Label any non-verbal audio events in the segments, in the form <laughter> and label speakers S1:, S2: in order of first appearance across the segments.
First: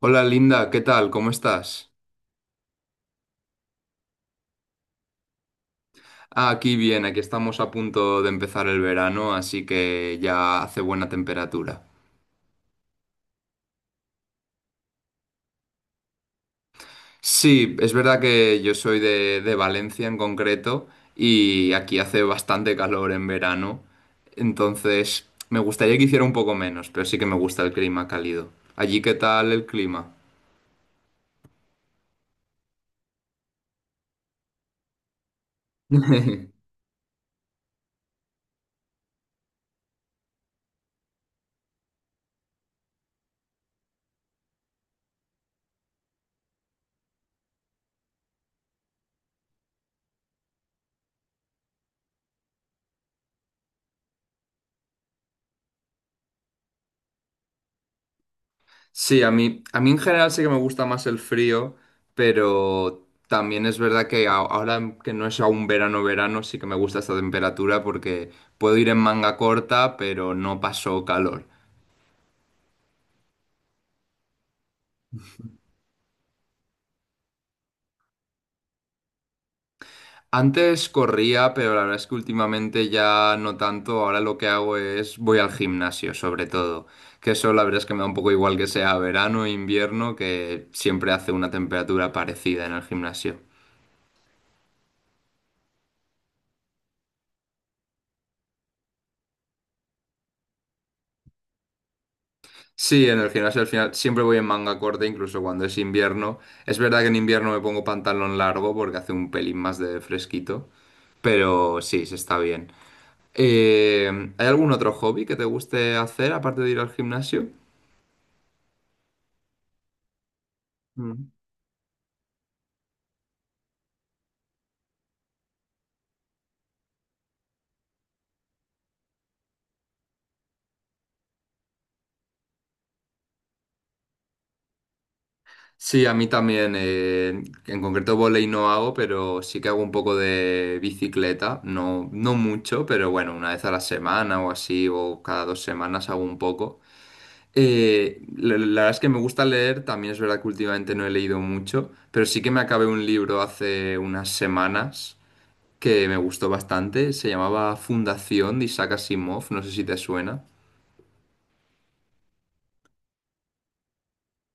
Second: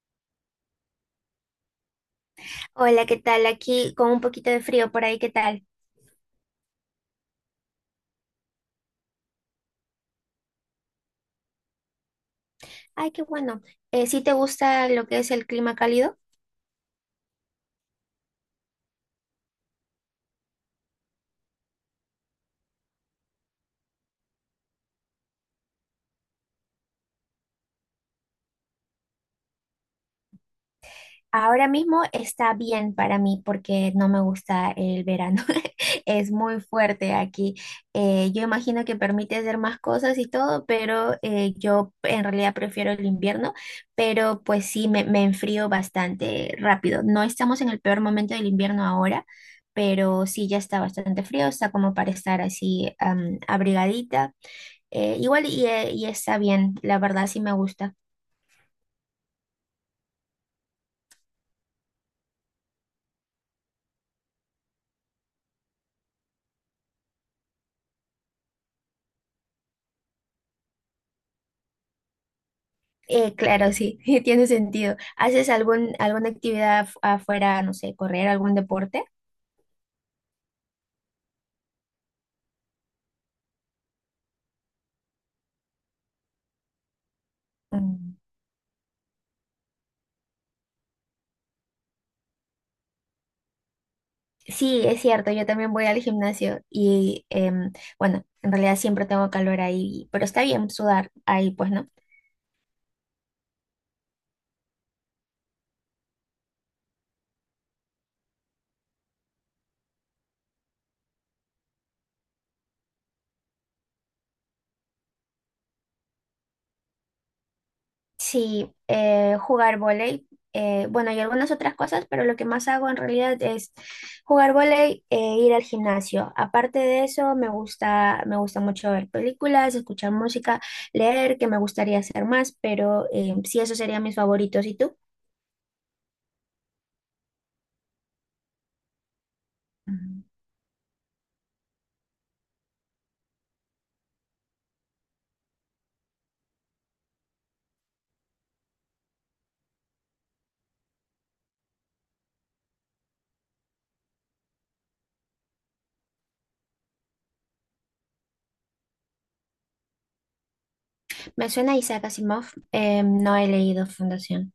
S1: Hola Linda, ¿qué tal? ¿Cómo estás?
S2: Hola, ¿qué tal? Aquí con un poquito de frío por ahí, ¿qué tal?
S1: Ah, aquí bien, aquí estamos a punto de empezar el verano, así que ya hace buena temperatura.
S2: Ay, qué bueno. ¿Sí te gusta lo que es el clima cálido?
S1: Sí, es verdad que yo soy de Valencia en concreto y aquí hace bastante calor en verano, entonces me gustaría que hiciera un poco menos, pero sí que me gusta el clima cálido. ¿Allí qué tal el clima?
S2: Ahora mismo está bien para mí porque no me gusta el verano. <laughs> Es muy
S1: <laughs>
S2: fuerte aquí. Yo imagino que permite hacer más cosas y todo, pero yo en realidad prefiero el invierno, pero pues sí, me enfrío bastante rápido. No estamos en el peor momento del invierno ahora, pero sí, ya está bastante frío, está como para estar así abrigadita. Igual y está bien, la verdad sí me gusta.
S1: Sí, a mí en general sí que me gusta más el frío, pero también es verdad que ahora que no es aún verano, verano, sí que me gusta esta temperatura porque puedo ir en manga corta, pero no paso calor.
S2: Claro, sí, <laughs> tiene sentido. ¿Haces alguna actividad afuera, no sé, correr algún deporte?
S1: Antes corría, pero la verdad es que últimamente ya no tanto. Ahora lo que hago es voy al gimnasio, sobre todo. Que eso la verdad es que me da un
S2: Mm,
S1: poco igual que sea verano o invierno, que siempre hace una temperatura parecida en el gimnasio.
S2: sí, es cierto, yo también voy al gimnasio y bueno, en realidad siempre tengo calor ahí, pero está bien sudar ahí, pues, ¿no?
S1: Sí, en el gimnasio al final siempre voy en manga corta, incluso cuando es invierno. Es verdad que en invierno me pongo pantalón largo porque hace un pelín más de fresquito, pero sí, se está bien. ¿Hay algún otro hobby que te guste hacer aparte de ir al gimnasio?
S2: Sí, jugar vóley. Bueno, y
S1: Mm.
S2: algunas otras cosas, pero lo que más hago en realidad es jugar vóley e ir al gimnasio. Aparte de eso, me gusta mucho ver películas, escuchar música, leer, que me gustaría hacer más, pero sí, esos serían mis favoritos. ¿Y tú?
S1: Sí, a mí también. En concreto volei no hago, pero sí que hago un poco
S2: Mm.
S1: de bicicleta. No, no mucho, pero bueno, una vez a la semana o así, o cada dos semanas hago un poco. La verdad es que me gusta leer, también es verdad que últimamente no he leído mucho, pero sí que me acabé un libro hace unas semanas que me gustó bastante, se llamaba Fundación de Isaac Asimov, no sé si te suena.
S2: Me suena Isaac Asimov. No he leído Fundación.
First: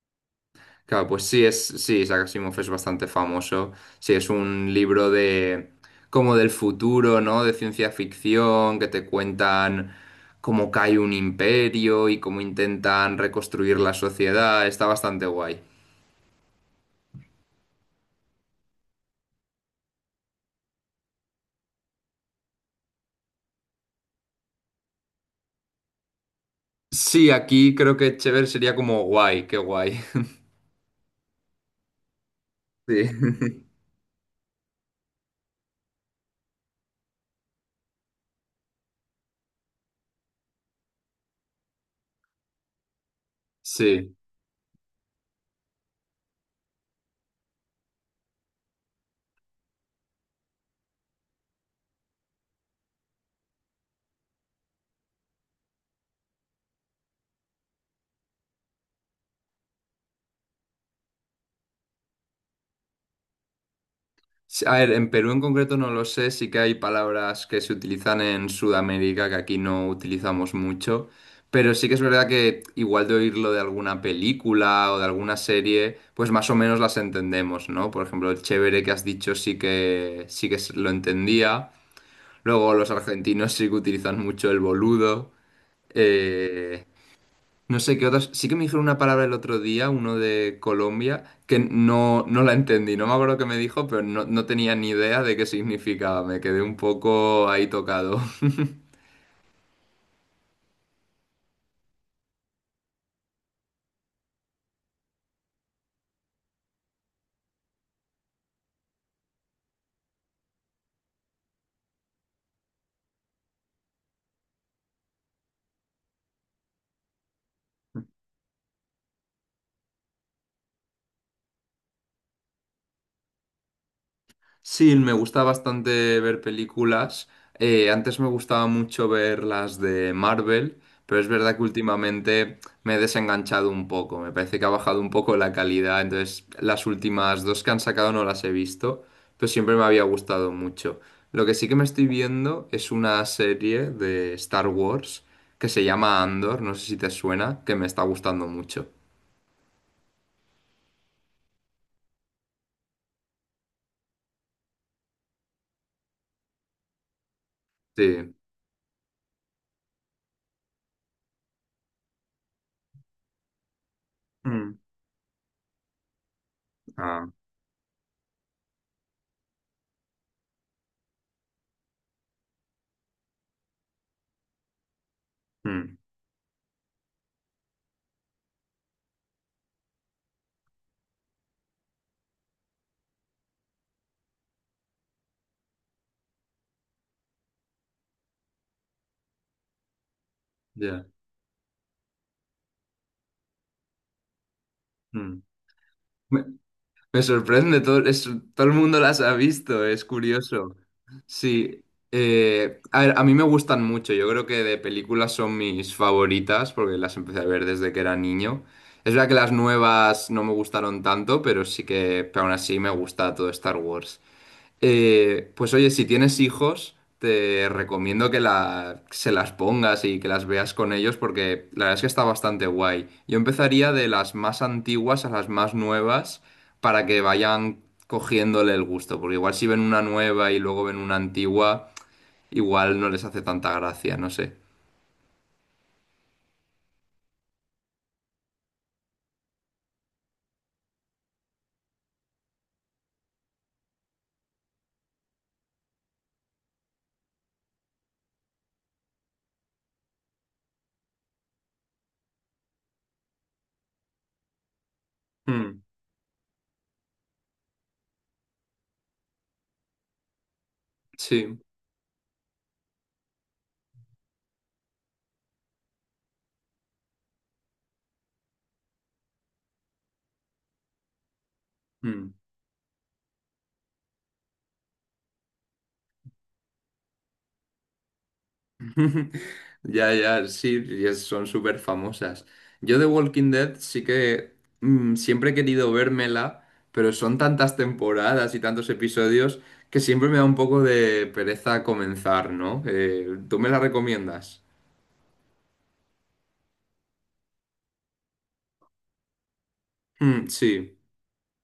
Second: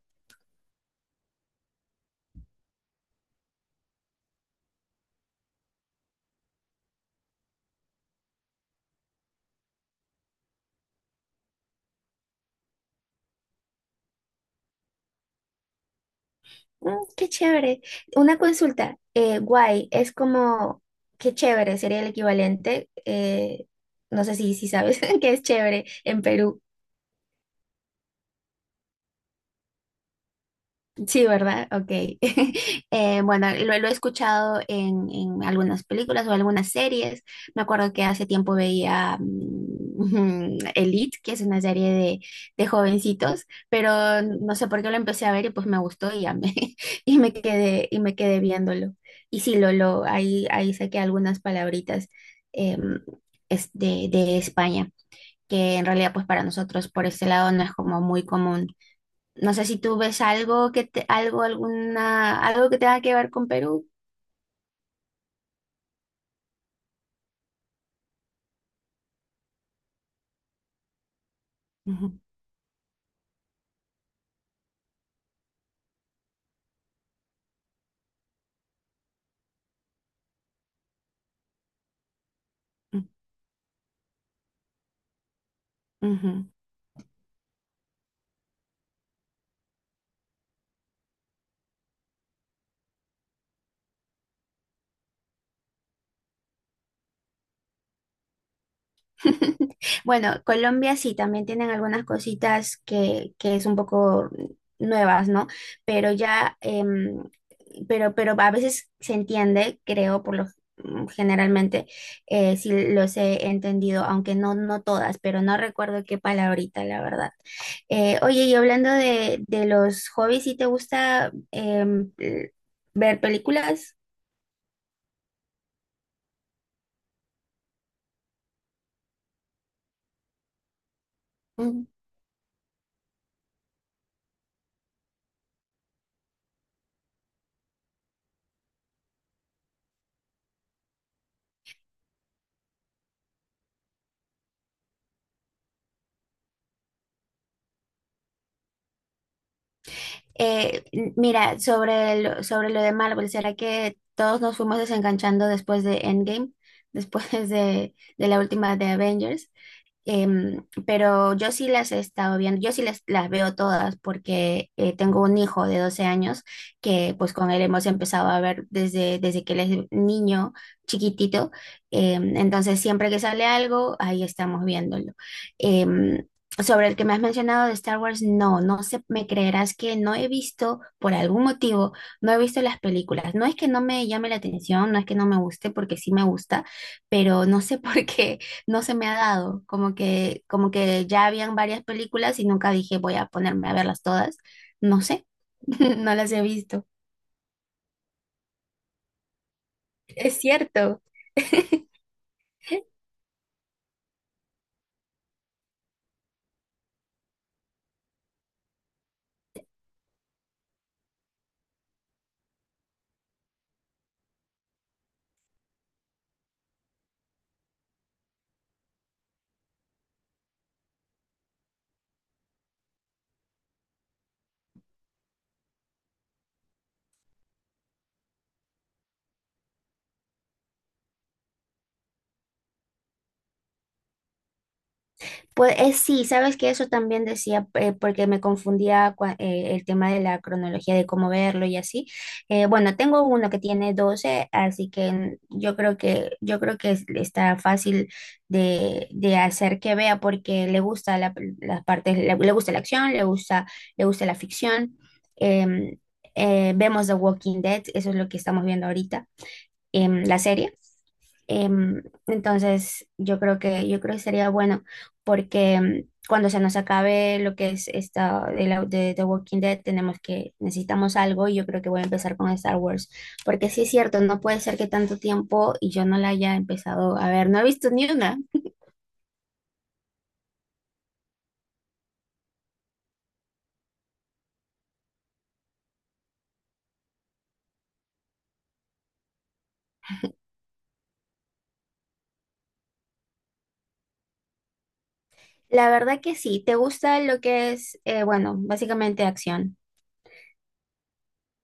S1: Claro, pues sí, es, sí, Isaac Asimov es bastante famoso, sí, es un libro de como del futuro, ¿no? De ciencia ficción, que te cuentan cómo cae un imperio y cómo intentan reconstruir la sociedad, está bastante guay.
S2: Mm, qué chévere. Una consulta, guay, es como, qué chévere, sería el equivalente, no sé si sabes <laughs> qué es chévere en Perú.
S1: Sí, aquí creo que chévere sería como guay, qué guay. <laughs>
S2: Sí, ¿verdad? Ok. <laughs>
S1: Sí.
S2: Bueno,
S1: <laughs>
S2: lo he escuchado en algunas películas o algunas series. Me acuerdo que hace tiempo veía <laughs> Elite, que es una serie de jovencitos,
S1: Sí.
S2: pero no sé por qué lo empecé a ver y pues me gustó y ya <laughs> y me quedé viéndolo. Y sí, ahí saqué algunas palabritas, em, es de España, que en realidad pues para nosotros por este lado no es como muy común. No sé si tú ves algo que te, algo, alguna, algo que tenga que ver con Perú.
S1: Sí, a ver, en Perú en concreto no lo sé, sí que hay palabras que se utilizan en Sudamérica que aquí no utilizamos mucho, pero sí que es
S2: Ujú,
S1: verdad que igual de oírlo de alguna película o de alguna serie, pues más o menos las entendemos, ¿no? Por ejemplo, el chévere que has dicho lo entendía. Luego los
S2: ujú,
S1: argentinos sí que utilizan mucho el boludo.
S2: ujú.
S1: Eh, No sé qué otras. Sí que me dijeron una palabra el otro día, uno de Colombia, que no, no la entendí. No me acuerdo qué me dijo, pero no, no tenía ni idea de qué significaba. Me quedé un poco ahí tocado. <laughs>
S2: <laughs> Bueno, Colombia sí, también tienen algunas cositas que es un poco nuevas, ¿no? Pero ya, pero a veces se entiende, creo, por lo generalmente, sí los he entendido, aunque no, no todas, pero no recuerdo qué palabrita, la verdad. Oye, y hablando de los hobbies, ¿sí te gusta ver películas?
S1: Sí, me gusta bastante ver películas. Antes me gustaba mucho ver las de Marvel, pero es verdad que últimamente me he desenganchado un poco. Me parece que ha bajado un poco la calidad, entonces las últimas dos que han sacado no las he visto, pero siempre me había gustado mucho. Lo que sí que me estoy viendo es una serie de Star Wars que se llama Andor, no sé si te suena, que me está gustando mucho.
S2: Eh, mira, sobre lo de Marvel, ¿será que todos nos fuimos desenganchando después de Endgame, <laughs> después de
S1: Sí.
S2: la última de Avengers? Pero yo sí las he estado viendo, yo sí las veo todas porque
S1: Mm.
S2: tengo un hijo de 12 años que
S1: Ah.
S2: pues con él hemos empezado a ver desde que él es niño chiquitito. Entonces siempre que sale algo, ahí estamos viéndolo.
S1: Mm.
S2: Em, sobre el que me has mencionado de Star Wars, no, no sé, me creerás que no he visto, por algún motivo, no he visto las películas. No es que no me llame la atención, no es que no me guste, porque sí me gusta, pero no sé <laughs> por qué no se me ha dado, como que, como
S1: Ya.
S2: que ya habían varias películas y nunca dije voy a ponerme a verlas todas. No sé,
S1: Mm.
S2: <laughs> no las he
S1: Me-
S2: visto.
S1: Me sorprende, todo, todo el mundo las ha visto, es
S2: Es
S1: curioso.
S2: cierto.
S1: Sí,
S2: <laughs>
S1: a ver, a mí me gustan mucho, yo creo que de películas son mis favoritas porque las empecé a ver desde que era niño. Es verdad que las nuevas no me gustaron tanto, pero sí que, pero aún así me gusta todo Star Wars. Pues oye, si tienes hijos, te recomiendo que se las pongas y que las veas con ellos porque la verdad es que está bastante guay. Yo empezaría de las más antiguas a las más nuevas para que vayan cogiéndole el gusto, porque igual si ven una nueva y luego ven una antigua, igual no les hace tanta gracia, no sé.
S2: Pues sí, sabes que eso también decía, porque me confundía el tema de la cronología de cómo verlo y así. Bueno, tengo uno que tiene 12, así que yo creo que está fácil de hacer que vea porque le gusta las partes, le gusta la acción, le gusta la ficción.
S1: Mm,
S2: Em, vemos The Walking Dead, eso es lo que estamos viendo ahorita, en la serie.
S1: sí.
S2: Entonces, yo creo que sería bueno porque cuando se nos acabe lo que es esta de The Walking Dead, necesitamos algo y yo creo que voy a
S1: Mm.
S2: empezar con Star Wars, porque sí es cierto, no puede ser que tanto tiempo y yo no la haya empezado a ver, no he visto ni una.
S1: Ya, ya, sí, y son súper famosas. Yo de Walking Dead sí que siempre he querido vérmela, pero son tantas temporadas y tantos episodios que siempre me da un poco de pereza comenzar, ¿no? ¿Tú me la recomiendas?
S2: La verdad que sí, ¿te gusta lo que es, bueno, básicamente acción?
S1: Mm, sí.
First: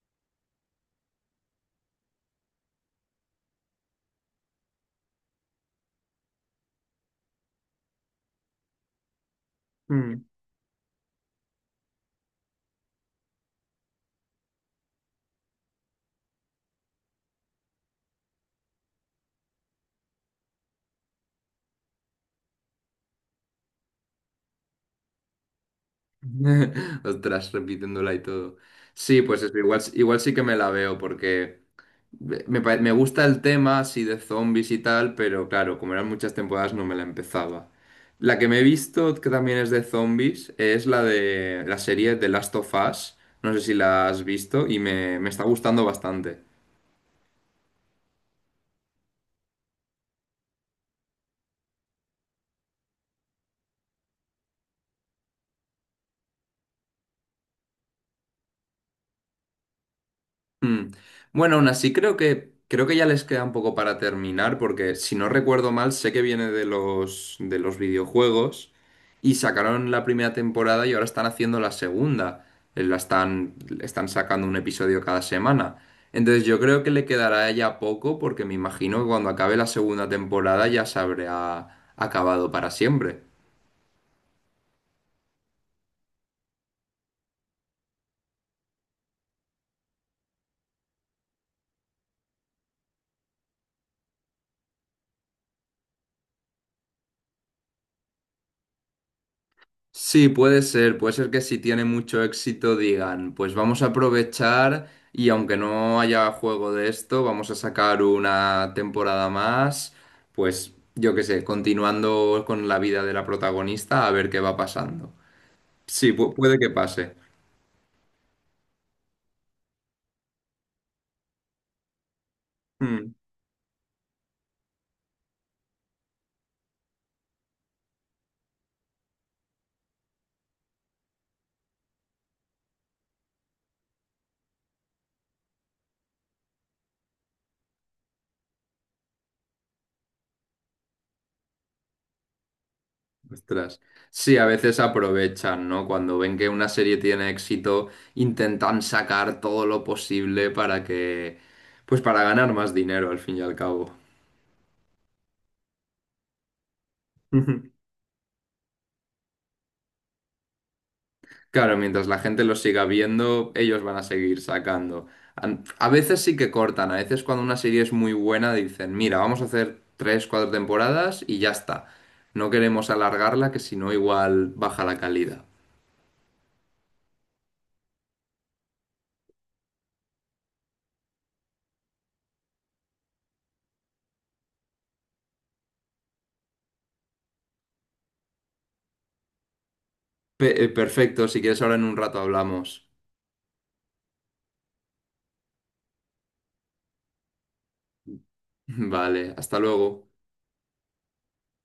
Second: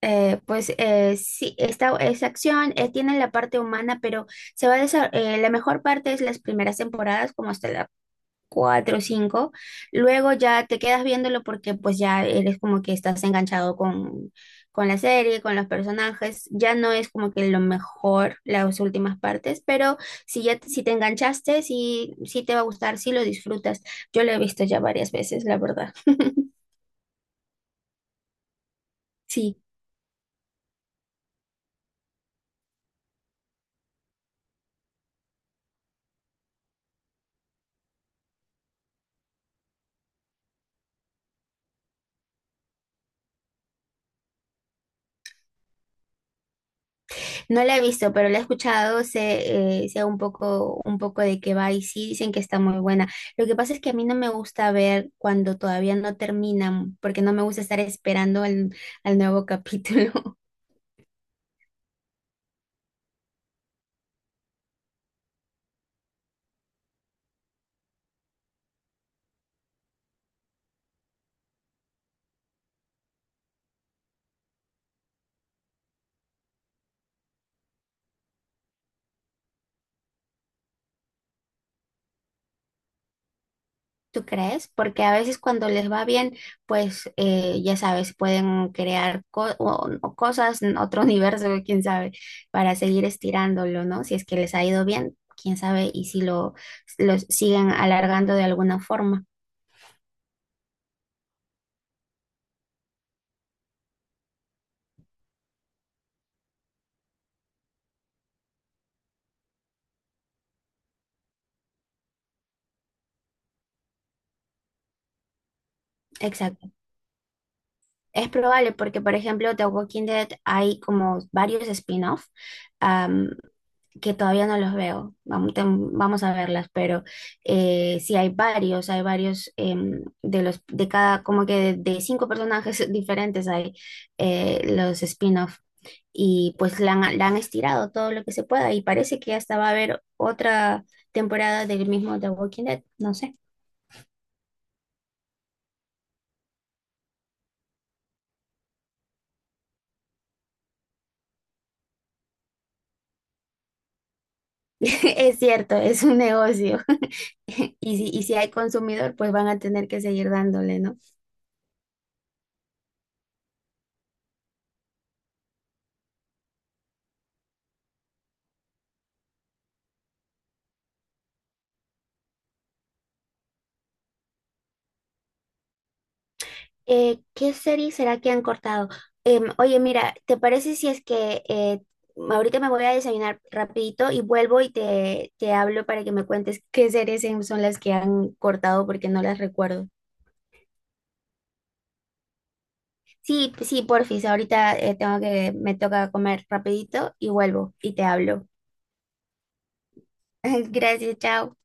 S2: Pues sí, esta es acción, tiene la parte humana, pero se va a desa- la mejor parte es las primeras temporadas, como hasta la cuatro, cinco.
S1: Mm.
S2: Luego ya te quedas viéndolo porque pues ya eres como que estás enganchado con la serie, con los personajes. Ya no es como que lo mejor las últimas partes, pero si te enganchaste, sí, sí te va a gustar, sí lo disfrutas. Yo lo he visto ya varias veces, la verdad. <laughs>
S1: <laughs> Ostras, repitiéndola y todo. Sí, pues eso,
S2: Sí.
S1: igual, igual sí que me la veo porque... Me gusta el tema así de zombies y tal, pero claro, como eran muchas temporadas no me la empezaba. La que me he visto, que también es de zombies, es la de la serie The Last of Us. No sé si la has visto y me está gustando bastante.
S2: No la he visto, pero la he escuchado, sé un poco de qué va y sí dicen que está muy buena. Lo que pasa es que a mí no me gusta ver cuando todavía no terminan, porque no me gusta estar esperando al nuevo capítulo. <laughs>
S1: Mm. Bueno, aún así creo que ya les queda un poco para terminar, porque si no recuerdo mal, sé que viene de los videojuegos y sacaron la primera temporada y ahora están haciendo la segunda. Eh, La están, Están sacando un episodio cada semana. Entonces yo creo que le quedará ya poco, porque me imagino que cuando acabe la segunda temporada ya se habrá acabado para siempre.
S2: ¿Tú crees? Porque a veces cuando les va bien, pues ya sabes, pueden crear o cosas en otro <laughs> universo, quién sabe, para seguir estirándolo, ¿no? Si es que les ha ido bien, quién sabe, y si lo siguen alargando de alguna forma.
S1: Sí, puede ser que si tiene mucho éxito digan, pues vamos a aprovechar y aunque no haya juego de esto, vamos a sacar una temporada más, pues yo qué sé, continuando con la vida de la protagonista a ver qué va pasando. Sí, puede que
S2: Exacto.
S1: pase.
S2: Es probable porque, por ejemplo, The Walking Dead hay como varios spin-off,
S1: Mm,
S2: am, que todavía no los veo. Vamos, vamos a verlas, pero sí hay varios de los de cada como que de cinco personajes <laughs> diferentes hay los spin-off y pues la han estirado todo lo que se pueda y parece que hasta va a haber otra temporada del mismo The Walking Dead. No sé.
S1: ostras. Sí, a veces aprovechan, ¿no? Cuando ven que una serie tiene éxito, intentan sacar todo lo posible para que, pues para ganar más dinero al fin y al cabo.
S2: <laughs> Es cierto, es un negocio.
S1: <laughs>
S2: <laughs> Y si hay consumidor, pues van a tener que seguir dándole, ¿no?
S1: Claro, mientras la gente los siga viendo, ellos van a seguir sacando. A veces sí que cortan, a veces cuando una serie es muy buena dicen, mira, vamos a hacer tres, cuatro temporadas y ya está. No queremos alargarla, que si no igual baja la calidad.
S2: ¿Qué serie será que han cortado? Oye, mira, ¿te parece si es que ahorita me voy a desayunar rapidito y vuelvo y te hablo para que me cuentes qué series son las que han cortado porque no las recuerdo?
S1: Perfecto, si quieres ahora en un rato hablamos.
S2: Sí, sí, porfis, ahorita me toca comer rapidito y vuelvo y te hablo.
S1: <laughs> Vale, hasta luego.
S2: <laughs> Gracias, chao.